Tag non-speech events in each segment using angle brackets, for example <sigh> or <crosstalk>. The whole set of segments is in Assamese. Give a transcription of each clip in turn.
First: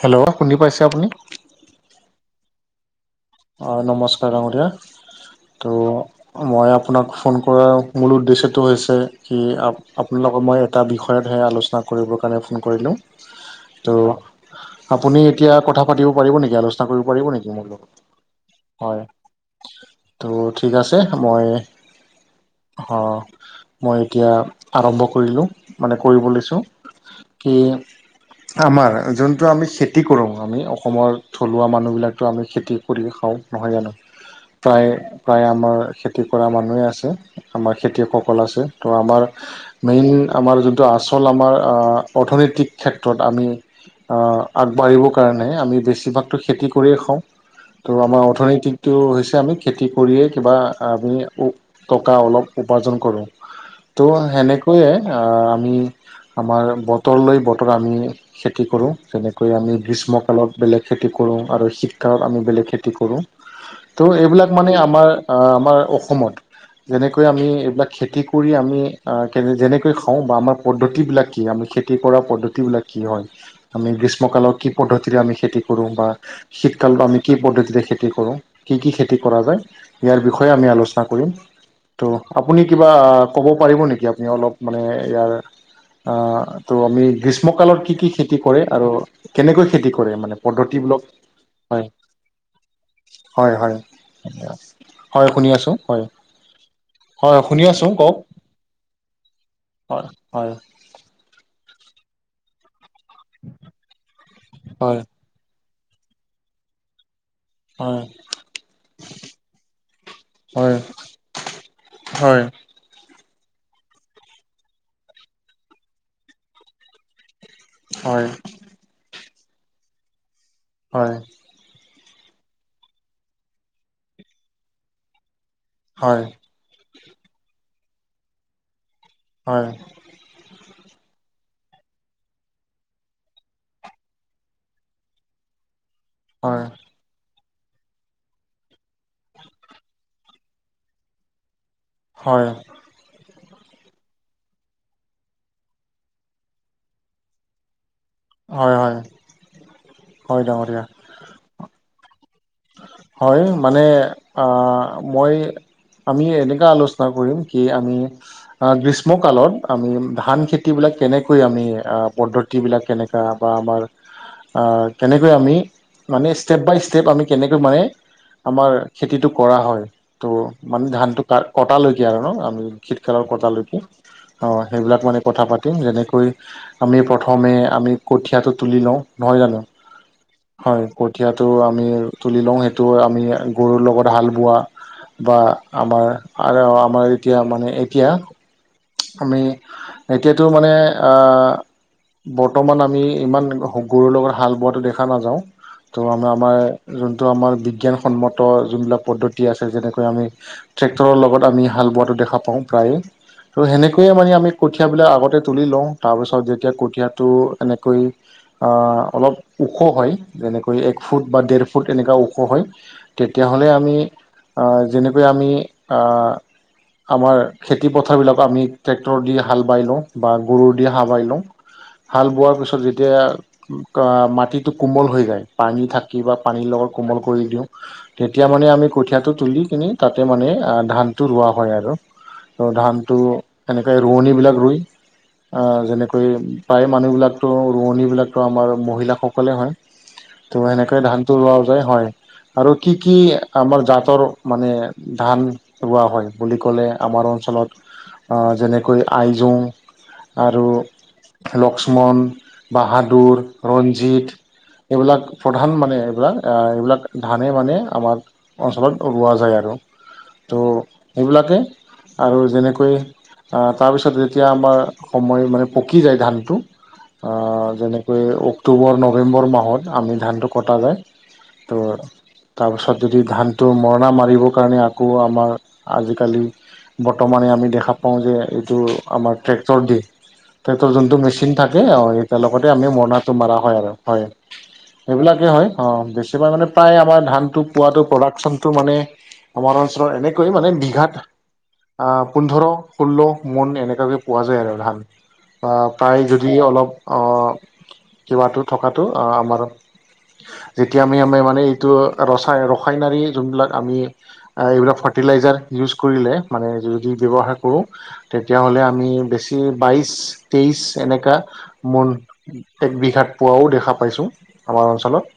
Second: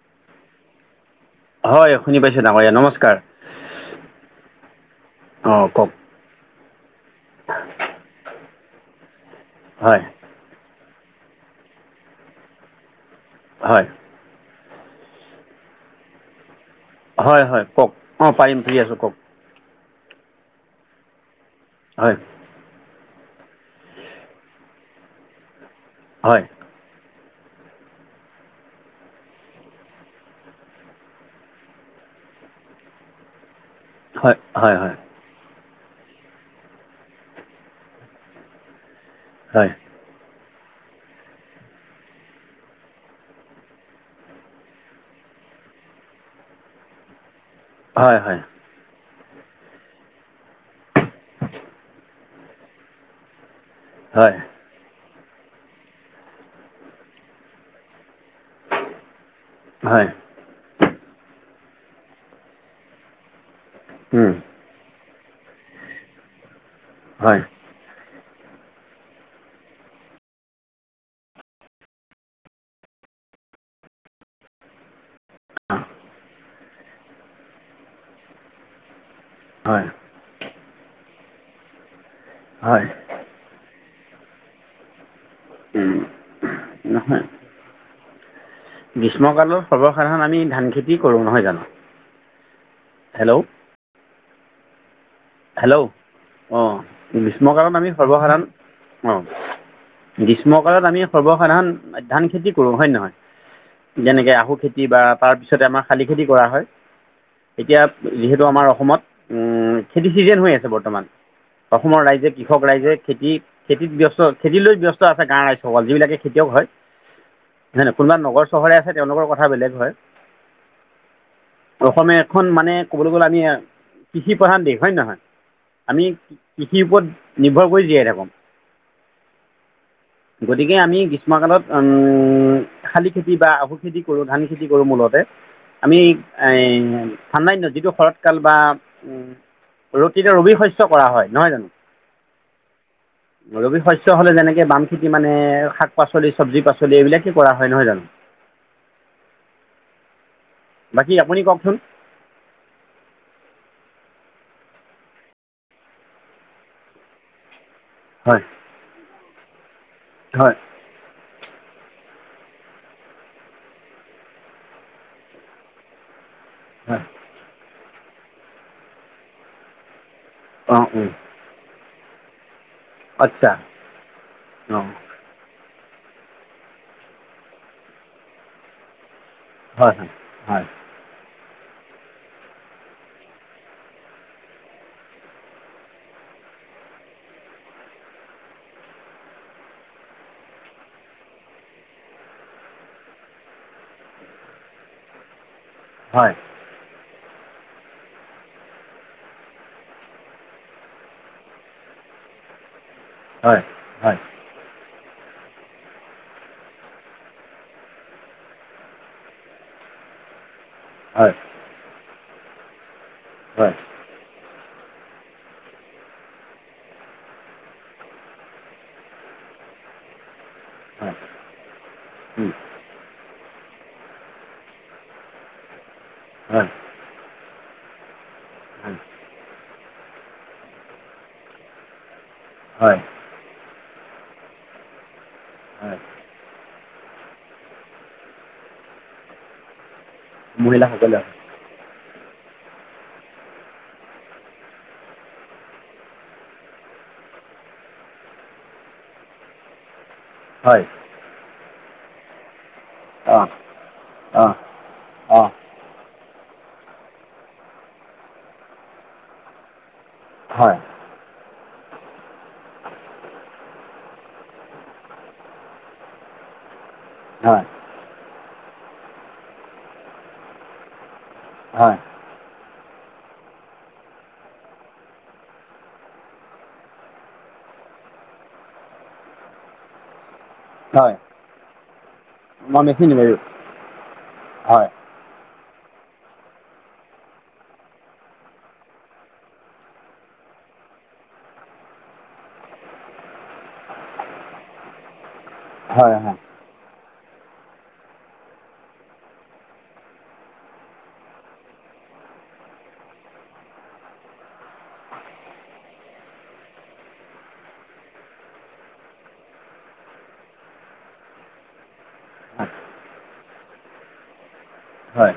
হেল্ল' শুনি পাইছে আপুনি? হয় শুনি পাইছোঁ ডাঙৰীয়া, নমস্কাৰ। অ' নমস্কাৰ ডাঙৰীয়া। অঁ কওক ত' মই আপোনাক ফোন কৰাৰ মূল উদ্দেশ্যটো হৈছে কি আ হয় <unintelligible> মই এটা বিষয়তহে আলোচনা কৰিবৰ কাৰণে ফোন কৰিলোঁ, হয় ত' আপুনি এতিয়া কথা পাতিব পাৰিব নেকি আলোচনা। কৰিব পাৰিব হয় নেকি হয় মোৰ লগত? কওক অ পাৰিম। ফ্ৰী আছোঁ হয় কওক ত' ঠিক আছে মই। হয়। অ মই এতিয়া আৰম্ভ কৰিলোঁ। মানে কৰিব হয় লৈছোঁ কি। আমাৰ যোনটো আমি খেতি কৰোঁ আমি অসমৰ থলুৱা মানুহবিলাকতো আমি খেতি। হৰি হ নহয় জানো হয় হয় প্ৰায়। হয় প্ৰায় আমাৰ খেতি কৰা মানুহেই আছে আমাৰ খেতিয়কসকল আছে তো আমাৰ। হয়। মেইন আমাৰ যোনটো আচল আমাৰ অৰ্থনৈতিক ক্ষেত্ৰত আমি। আগবাঢ়িবৰ কাৰণে আমি বেছিভাগতো খেতি কৰিয়ে খাওঁ। ত' হয় আমাৰ হয় অৰ্থনীতিকটো হৈছে আমি খেতি কৰিয়েই কিবা আমি টকা অলপ উপাৰ্জন কৰোঁ। তো হয় সেনেকৈয়ে আমি আমাৰ বতৰলৈ বতৰ আমি খেতি কৰোঁ যেনেকৈ আমি হয় গ্ৰীষ্মকালত বেলেগ খেতি কৰোঁ আৰু শীতকালত আমি বেলেগ খেতি কৰো, ত' উম, এইবিলাক মানে আমাৰ আমাৰ অসমত যেনেকৈ হয় আমি এইবিলাক খেতি কৰি আমি কেনে যেনেকৈ খাওঁ বা আমাৰ পদ্ধতিবিলাক কি, আমি খেতি কৰা পদ্ধতিবিলাক কি হয় আমি গ্ৰীষ্মকালৰ কি পদ্ধতি খেতি অঁ, কৰো বা শীতকালত আমি কি পদ্ধতি খেতি কৰো, কি কি খেতি হয় বিষয় আমি আলোচনা কৰিম আপুনি হয় কিবা। কব পাৰিব নকি আপুনি অলপ ইয়াৰ উম, তো আমি নহয় গ্ৰীষ্মকালত কি কি খেতি। খেতি কৰে আৰু গ্ৰীষ্মকালত কেনেকৈ খেতি কৰে সৰ্বসাধাৰণ মানে আমি ধান খেতি পদ্ধতিবলক কৰোঁ নহয় জানো হয়। হেল্ল' হয় হয় অ হেল্ল' আহ হয় শুনি গ্ৰীষ্মকালত আছো আমি কওক সৰ্বসাধাৰণ অ। হয় হয় গ্ৰীষ্মকালত আমি সৰ্বসাধাৰণ ধান খেতি কৰো হয় নে নহয়। যেনেকে আহু খেতি হয় বা তাৰপিছতে আমাৰ শালি খেতি কৰা হয়। এতিয়া হয় যিহেতু আমাৰ অসমত খেতি চিজন হৈ আছে হয় বৰ্তমান, অসমৰ ৰাইজে হয় কৃষক ৰাইজে খেতি খেতিত ব্যস্ত খেতি লৈ ব্যস্ত আছে গাঁৱৰ ৰাইজসকল যিবিলাকে খেতিয়ক হয় নে নহয়, কোনোবা হয় নগৰ চহৰতে আছে তেওঁলোকৰ কথা বেলেগ হয়। হয়। অসমীয়া এখন মানে ক'বলৈ গ'লে আমি কৃষি প্ৰধান দেশ হয় নে নহয়। আমি হয় কৃষিৰ ওপৰত নিৰ্ভৰ কৰি জীয়াই থাকোঁ। হয়। গতিকে আমি গ্ৰীষ্মকালত শালি খেতি বা আহু খেতি কৰোঁ ধান খেতি কৰোঁ মূলতে। আমি এ হয় ঠাণ্ডা দিনত যিটো শৰৎ কাল বা, উম তেতিয়া ৰবি শস্য কৰা হয় নহয় জানো। হয়। ৰবি শস্য হ'লে যেনেকৈ বাম খেতি মানে শাক পাচলি চব্জি পাচলি এইবিলাকেই কৰা হয় নহয় জানো। হয় হয় হয় ডাঙৰীয়া। বাকী আপুনি কওঁকচোন! হয় মানে অ' মই আমি এনেকা আলোচনা কৰিম, কি আমি হয় অ' গ্ৰীষ্ম কালত আমি ধান হয় খেতি বিলাক কেনেকে কৈ আমি পদ্ধতিবিলাক কেনেকুৱা বা আমাৰ কেনেকৈ আমি মানে ষ্টেপ বাই হয় ষ্টেপ আমি কেনেকৈ মানে আমাৰ খেতিটো কৰা হয়। ত' অঁ মানে অঁ ধানটো ক কটালৈকে আৰু ন, আমি শীতকালৰ আচ্ছা কটালৈকে, অ' অঁ সেইবিলাক মানে কথা পাতিম যেনেকৈ আমি প্ৰথমে আমি কঠীয়াটো তুলি লওঁ, নহয় জানো। হয় হয় হয়। কঠিয়াটো আমি তুলি লওঁ, সেইটো আমি গৰুৰ লগত হাল বোৱা বা আমাৰ আৰু আমাৰ এতিয়া মানে এতিয়া আমি এতিয়াতো মানে বৰ্তমান আমি ইমান গৰুৰ লগত হাল বোৱাটো দেখা নাযাওঁ, ত' আমি হয় হয় আমাৰ যোনটো আমাৰ বিজ্ঞানসন্মত যোনবিলাক পদ্ধতি আছে, যেনেকৈ আমি ট্ৰেক্টৰৰ লগত আমি হাল বোৱাটো দেখা পাওঁ প্ৰায়ে, হয় ত' সেনেকৈয়ে মানে আমি কঠিয়া বিলাক আগতে তুলি লওঁ, তাৰপিছত যেতিয়া কঠীয়াটো এনেকৈ অলপ ওখ হয়। যেনেকৈ এক ফুট হয় বা ডেৰ ফুট এনেকুৱা ওখ হয়, তেতিয়াহ'লে হয় আমি যেনেকৈ আমি আমাৰ খেতি পথাৰ বিলাকক আমি ট্ৰেক্টৰ দি হাল বাই লওঁ বা গৰুৰ দি হয় হাল হয় বাই লওঁ হাল উম, বোৱাৰ পিছত যেতিয়া মাটিটো কোমল হৈ যায় পানী থাকি বা হয় পানীৰ লগত কোমল কৰি দিওঁ তেতিয়া মানে আমি হয় কঠীয়াটো তুলি কিনি তাতে মানে ধানটো ৰোৱা হয় আৰু তো হয় ধানটো এনেকৈ ৰোৱনী বিলাক ৰুই হয় যেনেকৈ প্ৰায় মানুহ বিলাকতো ৰোৱনী বিলাকতো আমাৰ মহিলাসকলে হয়। ত' সেনেকৈ মহিলাসকলে ধানতটো লোৱা যায় হয় আৰু কি কি আমাৰ জাতৰ মানে ধান ৰোৱা হয় বুলি ক'লে আমাৰ অঞ্চলত যেনেকৈ আইজোং আৰু হয় লক্ষ্মণ, বাহাদুৰ, অঁ ৰঞ্জিত, অঁ এইবিলাক অঁ প্ৰধান মানে। য় এইবিলাক ধানে মানে আমাৰ অঞ্চলত ৰোৱা যায় আৰু, ত' হয় সেইবিলাকে আৰু যেনেকৈ তাৰপিছত যেতিয়া আমাৰ সময় মানে পকি যায় ধানটো হয় যেনেকৈ অক্টোবৰ নৱেম্বৰ মাহত আমি ধানটো কটা যায়। তো হয় তাৰপিছত যদি ধানটো মৰণা মাৰিবৰ কাৰণে আকৌ আমাৰ আজিকালি বৰ্তমানে আমি দেখা পাওঁ যে এইটো আমাৰ ট্ৰেক্টৰ দিশ ট্ৰেক্টৰ হয় যোনটো মেচিন থাকে একে লগতে মই আমি মেচিন মৰণাটো মৰা হয় আৰু হয়। হয় সেইবিলাকেই হয় অঁ বেছিভাগ মানে প্ৰায় আমাৰ ধানটো পোৱাটো প্ৰডাকশ্যনটো মানে আমাৰ অঞ্চলৰ এনেকৈ মানে বিঘাত আহ পোন্ধৰ ষোল্ল মন এনেকুৱাকে পোৱা যায় আৰু ধান হয় প্ৰায় হয় যদি অলপ কিবাটো থকাতো আমাৰ যেতিয়া আমি আমি মানে এইটো ৰাই ৰসায়নাৰী যোনবিলাক আমি এইবিলাক ফাৰ্টিলাইজাৰ ইউজ কৰিলে মানে যদি ব্যৱহাৰ কৰোঁ তেতিয়াহলে আমি বেছি বাইশ তেইশ এনেকা মুল এক বিঘাত পোৱাও দেখা পাইছোঁ আমাৰ অঞ্চলত হয়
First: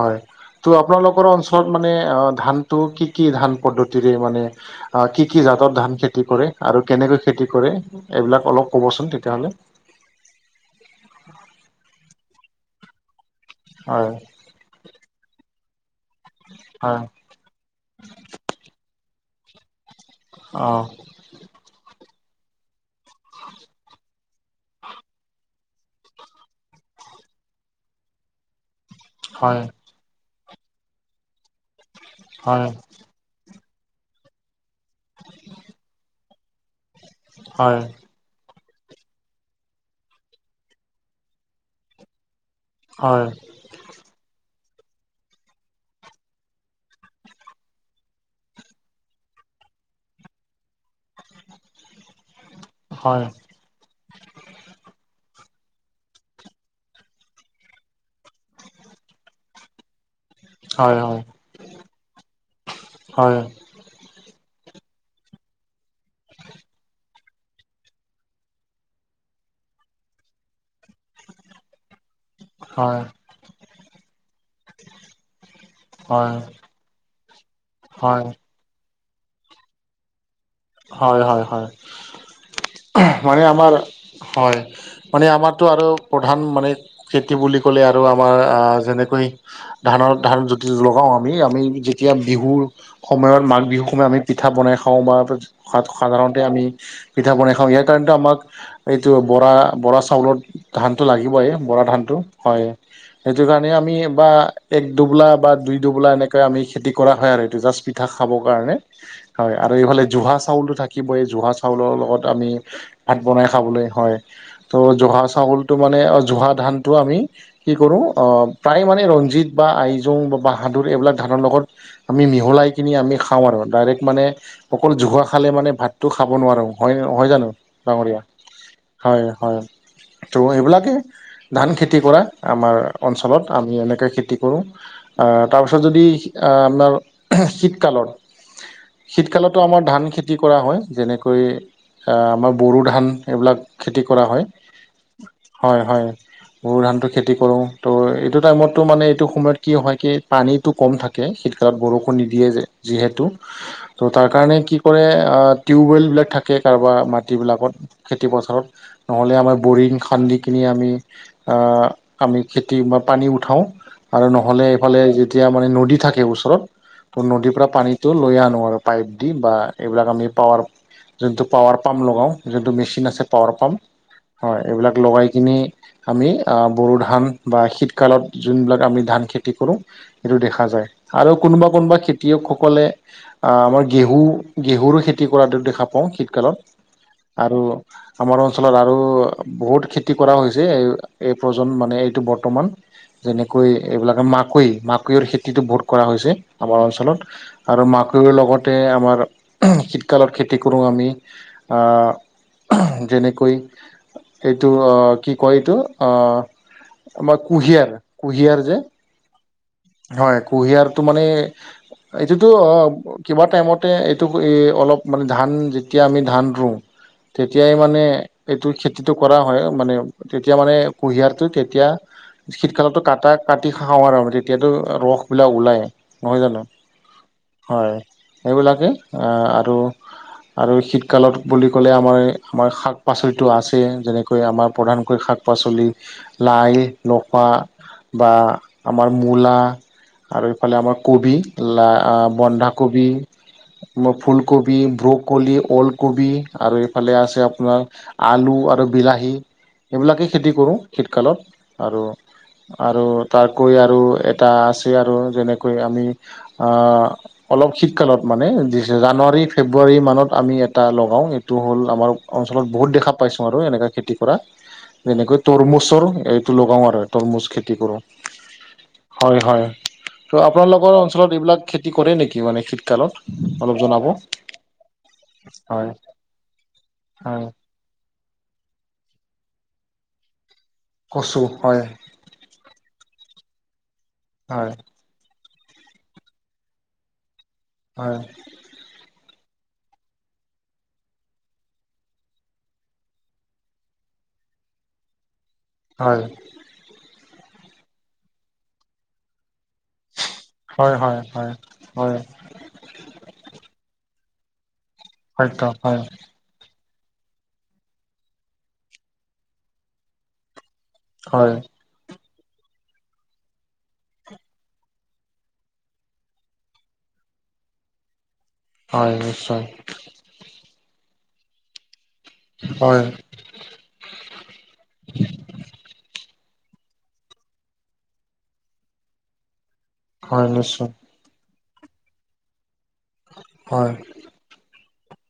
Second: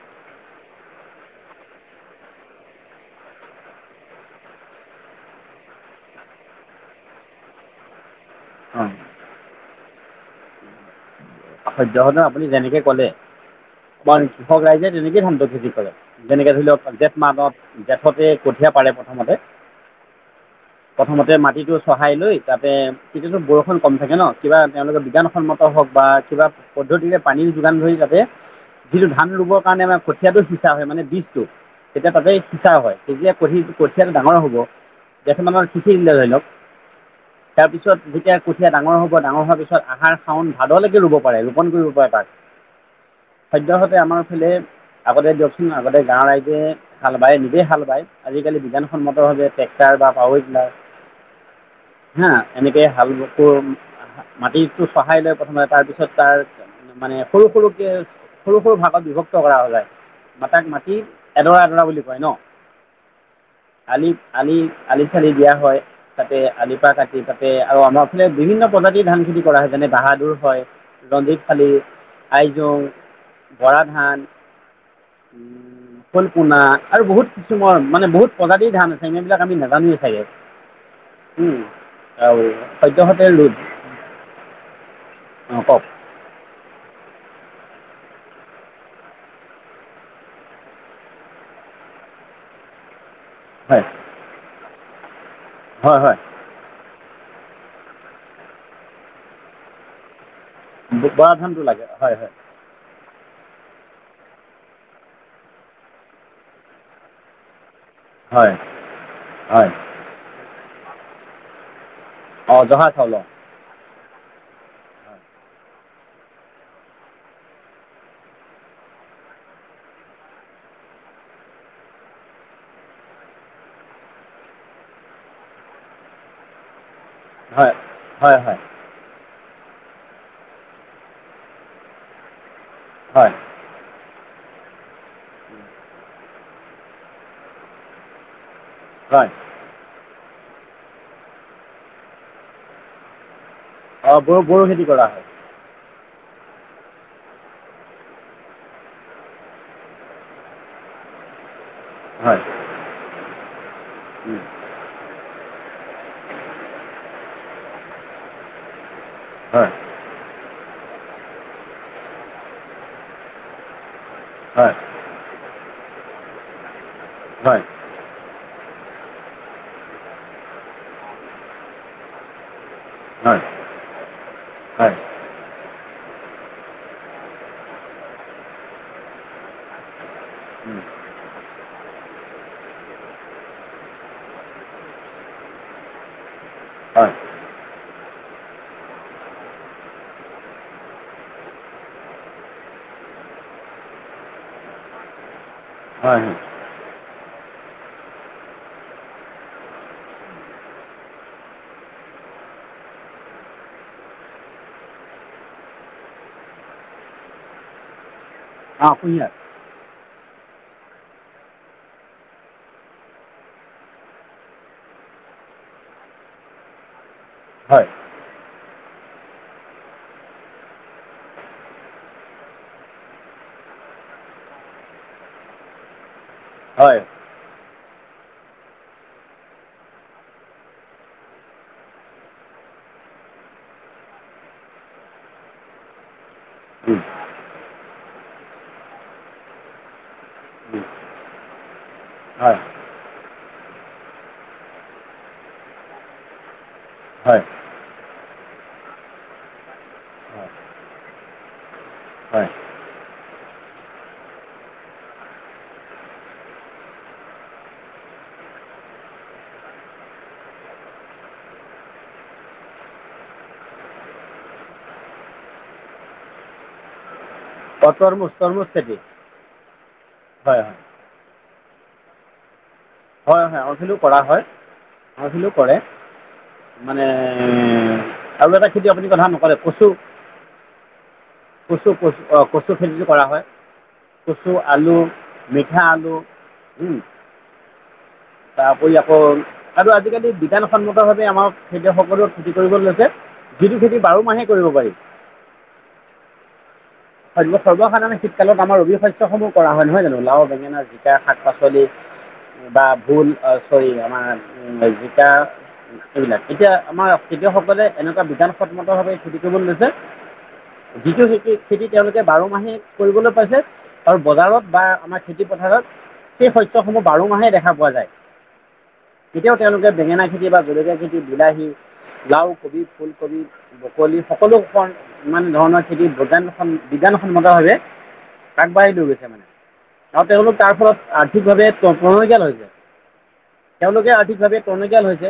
হয়। ত' আপোনালোকৰ অঞ্চলত মানে ধানটো কি কি ধান পদ্ধতিৰে মানে কি কি জাতত ধান খেতি কৰে আৰু কেনেকৈ খেতি কৰে এইবিলাক অলপ অঁ ক'বচোন তেতিয়াহ'লে। সদ্য সতে সদন আপুনি যেনেকে ক'লে হয় সব কৃষক ৰাইজে তেনেকেই ধান্ত খেতি কৰে। যেনেকে ধৰি লওক হয় জেঠ মানত জেঠতে কঠীয়া পাৰে প্ৰথমতে অ'। প্ৰথমতে মাটিটো চহাই লৈ তাতে তেতিয়াতো বৰষুণ কম থাকে ন কিবা তেওঁলোকৰ বিজ্ঞানসন্মত হওক বা কিবা পদ্ধতিৰে পানীৰ যোগান ধৰি যাতে যিটো ধান ৰুবৰ হয় কাৰণে আমাৰ কঠীয়াটো সিঁচা হয় মানে বীজটো তেতিয়া তাতে সিঁচা হয়। তেতিয়া প পঠিয়াটো ডাঙৰ হ'ব <unintelligible> দিলে ধৰি লওক হয় তাৰপিছত যেতিয়া কঠীয়া ডাঙৰ হ'ব ডাঙৰ হোৱাৰ পিছত আহাৰ শাওন ভাদলৈকে ৰুব পাৰে ৰোপণ কৰিব পাৰে তাক। হয়। সদ্য সতে আমাৰ সিফালে আগতে দিয়কচোন আগতে গাঁৱৰ ৰাইজে ভাল বায় নিজেই হাল বায় আজিকালি বিজ্ঞানসন্মতৰ ভাৱে ট্ৰেক্টাৰ বা পাৱাৰ টিলাৰ উ। <unintelligible> হা এনেকে হাল ব মাটিটো চহাই লৈ প্ৰথমে তাৰ পিছত তাত তাৰ মানে সৰু সৰুকে সৰু সৰু ভাগত বিভক্ত কৰা যায়। মাটিক হয় মাতি এডৰা এডৰা বুলি কয় ন। হয়, হয়। আলি, আলি, আলি থালি দিয়া হয়। তাতে আলিপা কাটি তাতে আৰু আমাৰ ফালে বিভিন্ন প্ৰজাতিৰ ধান খেতি কৰা হয় যেনে বাহাদুৰ হয়। ৰণজিৎ শালি ফালি হয় হয় হয় আইজং হয় বৰা ধান উ ফল পোনা আৰু বহুত কিছুমৰ মানে বহুত প্ৰজাক্ট ধান আছে সেই এইবিলাক আমি নাজানোৱে চাগে। হয়, হয়, উম, হয়। আৰু সদ্যহতে হয় ৰ'দ আমাৰ হয় মানে অঁ আমাৰতো কওক আৰু প্ৰধান মানে খেতি বুলি ক'লে আৰু আমাৰ যেনেকৈ ধানৰ ধান যদি লগাওঁ আমি আমি যেতিয়া বিহুৰ সময়ত মাঘ বিহু হয় সময়ত আমি পিঠা বনাই খাওঁ বাত হয় হয় সাধাৰণ আমি পিঠা বনাই খাওঁ ইয়াৰ কাৰণটো আমাক এইটো বৰা বৰা চাউলত ধানতটো ব- বৰা লাগিব এই ধানটো বৰা লাগে ধানতটো হয়। সেইটো কাৰণে আমি বা এক দুবোলা বা দুই দুবোলা এনেকে আমি খেতি কৰা হয় আৰু এইটো জাপি পিঠা খাবৰ হয় কাৰণে হয় আৰু এইফালে জুহা চাউলটো থাকিব এই জুহা চাউলৰ লগত আমি অঁ জহা চাউল ভাত অঁ বনাই খাবলৈ হয়। ত' জহা চাউলটো মানে জহা ধানটো আমি কি কৰো আহ প্ৰায় মানে ৰঞ্জিত বা আইজোং বা বাহাদুৰ এইবিলাক ধানৰ লগত আমি মিহলাই কিনি আমি খাওঁ আৰু ডাইৰেক্ট মানে অকল জোহা খালে মানে ভাতটো খাব নোৱাৰো হয়' হয় জানো ডাঙৰীয়া হয় হয় হয়, হয় ত' এইবিলাকেই ধানখেতি কৰা আমাৰ হয় অঞ্চলত আমি এনেকৈ খেতি কৰোঁ তাৰপিছত যদি আপোনাৰ শীতকালৰ হয় শীতকালতো আমাৰ ধান বিত্ৰি কৰা হয় যেনেকৈ আমাৰ বড়ো ধান এইবিলাক খেতি অঁ কৰা বড়ো হয়, বড়ো খেতি কৰা হয় হয়, হয়। গো ধানটো খেতি কৰোঁ ত' এইটো টাইমততো মানে এইটো সময়ত কি হয় কি পানী টো কম থাকে শীতকালত বৰষুণ হয় নিদিয়ে যে যিহেতু ত' তাৰ উম, কাৰণে কি কৰে টিউবৱেলবিলাক থাকে কাৰোবাৰ মাটিবিলাকত খেতিপথাৰত নহ'লে আমাৰ হয় বৰিং খান্দি কিনি আমি অঁ আমি খেতি মই পানী উঠাওঁ। আৰু নহ'লে হয় এইফালে যেতিয়া মানে নদী থাকে ওচৰত। টো নদীৰ হয় পৰা পানীটো লৈ আনো আৰু পাইপ দি বা এইবিলাক আমি পাৱাৰ যোনটো পাৱাৰ পাম্প লগাওঁ যোনটো মেচিন আছে হয় পাৱাৰ পাম্প। হয় এইবিলাক লগাই কিনি আমি বড়ো ধান বা শীতকালত যোনবিলাক আমি ধান খেতি কৰোঁ। সেইটো দেখা যায় আৰু কোনোবা কোনোবা খেতিয়কসকলে আ‍ঁহ আমাৰ ঘেহু ঘেহু খেতি কৰাটো দেখা পাওঁ শীতকালত হয় আৰু আমাৰ অঞ্চলত আৰু বহুত খেতি কৰা হৈছে, এই এই প্ৰজন্ম মানে এইটো বৰ্তমান। যেনেকৈ এইবিলাক মাকৈ মাকৈৰ খেতিটো বহুত কৰা হয় হৈছে আমাৰ অঞ্চলত, আৰু মাকৈৰ লগতে আমাৰ অঁহ শীতকালত খেতি কৰোঁ আমি অঁ যেনেকৈ এইটো অঁ কি কয় এইটো অ আমাৰ কুঁহিয়াৰ কুহিয়াৰ যে অঁ কুঁহিয়াৰ হয় কুঁহিয়াৰটো মানে এইটোতো অ কিবা টাইমতে এইটো অলপ মানে ধান যেতিয়া আমি ধান ৰুওঁ। তেতিয়াই হয় মানে এইটো খেতিটো কৰা হয় মানে তেতিয়া মানে কুঁহিয়াৰটো তেতিয়া শীতকালতো কাটা কাটি খাওঁ আৰু তেতিয়াতো ৰস বিলাক ওলাই নহয় জানো। হয়। হয়, এইবিলাকেই অঁ আৰু আৰু শীতকালত বুলি ক'লে আমাৰ আমাৰ শাক পাচলিটো আছে যেনেকৈ আমাৰ প্ৰধানকৈ শাক পাচলি লাই উম, লফা বা আমাৰ মূলা আৰু এইফালে উম, আমাৰ কবি লাই অঁ হয় বন্ধাকবি ফুলকবি ব্ৰকবি ঔল কবি আৰু এইফালে হয় আছে আপোনাৰ আলু আৰু বিলাহী এইবিলাকেই খেতি হয় কৰো শীতকালত আৰু হয় আৰু তাতকৈ আৰু এটা আছে আৰু যেনেকৈ আমি আঁ অলপ শীতকালত মানে জানুৱাৰী ফেব্ৰুৱাৰী মানত আমি এটা লগাওঁ। টো হ'ল আমাৰ অঞ্চলত বহুত দেখা পাইছোঁ আৰু এনেকে খেতি কৰা। যেনেকৈ তৰমুজৰ এইটো লগাও আৰু তৰমুজ খে তৰমুজ তৰমুজ খেতি হয় হয়, ত' হয় হয় আপোনালোকৰ অঞ্চলত এইবিলাক খেতি কৰে নেকি মানে শিত হয় হয়, অৰ্ভিলো কৰা হয় অৰ্ভিলো কৰে। হয় মানে হয় আৰু এটা। য আপুনি কথা নকলে, কচু কচু হয় কচু কচু অ কচু। কচু খেতিটো কৰা হয়, কচু হয় আলু মিঠা আলু। হয়। তাৰপৰি আকৌ আৰু আজিকালি বিজানসন্মত ভাৱে আমাক খেতিয়কসকলো খেতি কৰিব লৈছে। যিটো খেতি বাৰ মাহে কৰিব পাৰি। হয়। হয় সৰ্বসাধাৰণ শীতকালত আমাৰ অবিশস্যসমূহ কৰা হয়নে? নহয় জানো লাও বেঙেনা হয় জিকা হয় শাক হয় পাচলি। হয় বা ভুল অঁ চৰি আমাৰ জিকা সত্য হয় এইবিলাক তেতিয়া আমাৰ খেতিয়কসকলে এনেকুৱা বিধানসন্মত ভাৱে খেতিটো কৰিব লৈছে যিটো হয় খেতি খেতি তেওঁলোকে বাৰ মাহে কৰিবলৈ পাইছে আৰু বজাৰত বা আমাৰ খেতি পথাৰত সেই শস্যসমূহ বাৰ মাহে দেখা পোৱা যায়। হয় কেতিয়াও নিশ্চয় তেওঁলোকে বেঙেনা খেতি বা জলকীয়া খেতি, বিলাহী লাও, কবি, হয় ফুলকবি, বকলি সকলোকণ ইমান ধৰণৰ খেতি বজান আম, বিজ্ঞানসন্মতভাৱে আগবাঢ়ি লৈ গৈছে মানে আৰু হয় তেওঁলোক তাৰ নিশ্চয় ফলত আৰ্থিকভাৱে টনকিয়াল হৈছে হয় তেওঁলোকে আৰ্থিকভাৱে টনকিয়াল হৈছে।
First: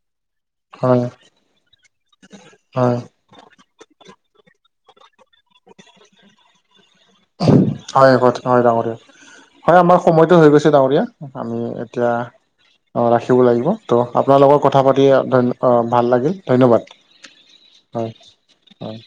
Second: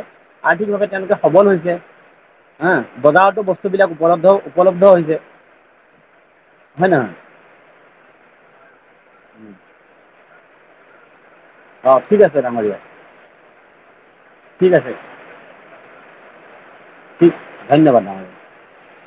আৰ্থিকভাৱে হয় তেওঁলোকে সবল হৈছে হা হয় বজাৰতো বস্তুবিলাক উপলব্ধ উপলব্ধ হৈছে। হয় নহয়? হয় আভত, হয় ডাঙৰীয়া। হয়, আমাৰ সময়টো হৈ গৈছে ডাঙৰীয়া। আমি অঁ এতিয়া ঠিক আছে ডাঙৰীয়া অ', ৰাখিব লাগিব ত' আপোনাৰ লগৰ ঠিক কথা আছে পাতি ভাল অ' লাগিল ধন্যবাদ। ঠিক ধন্যবাদ। হয় হয়।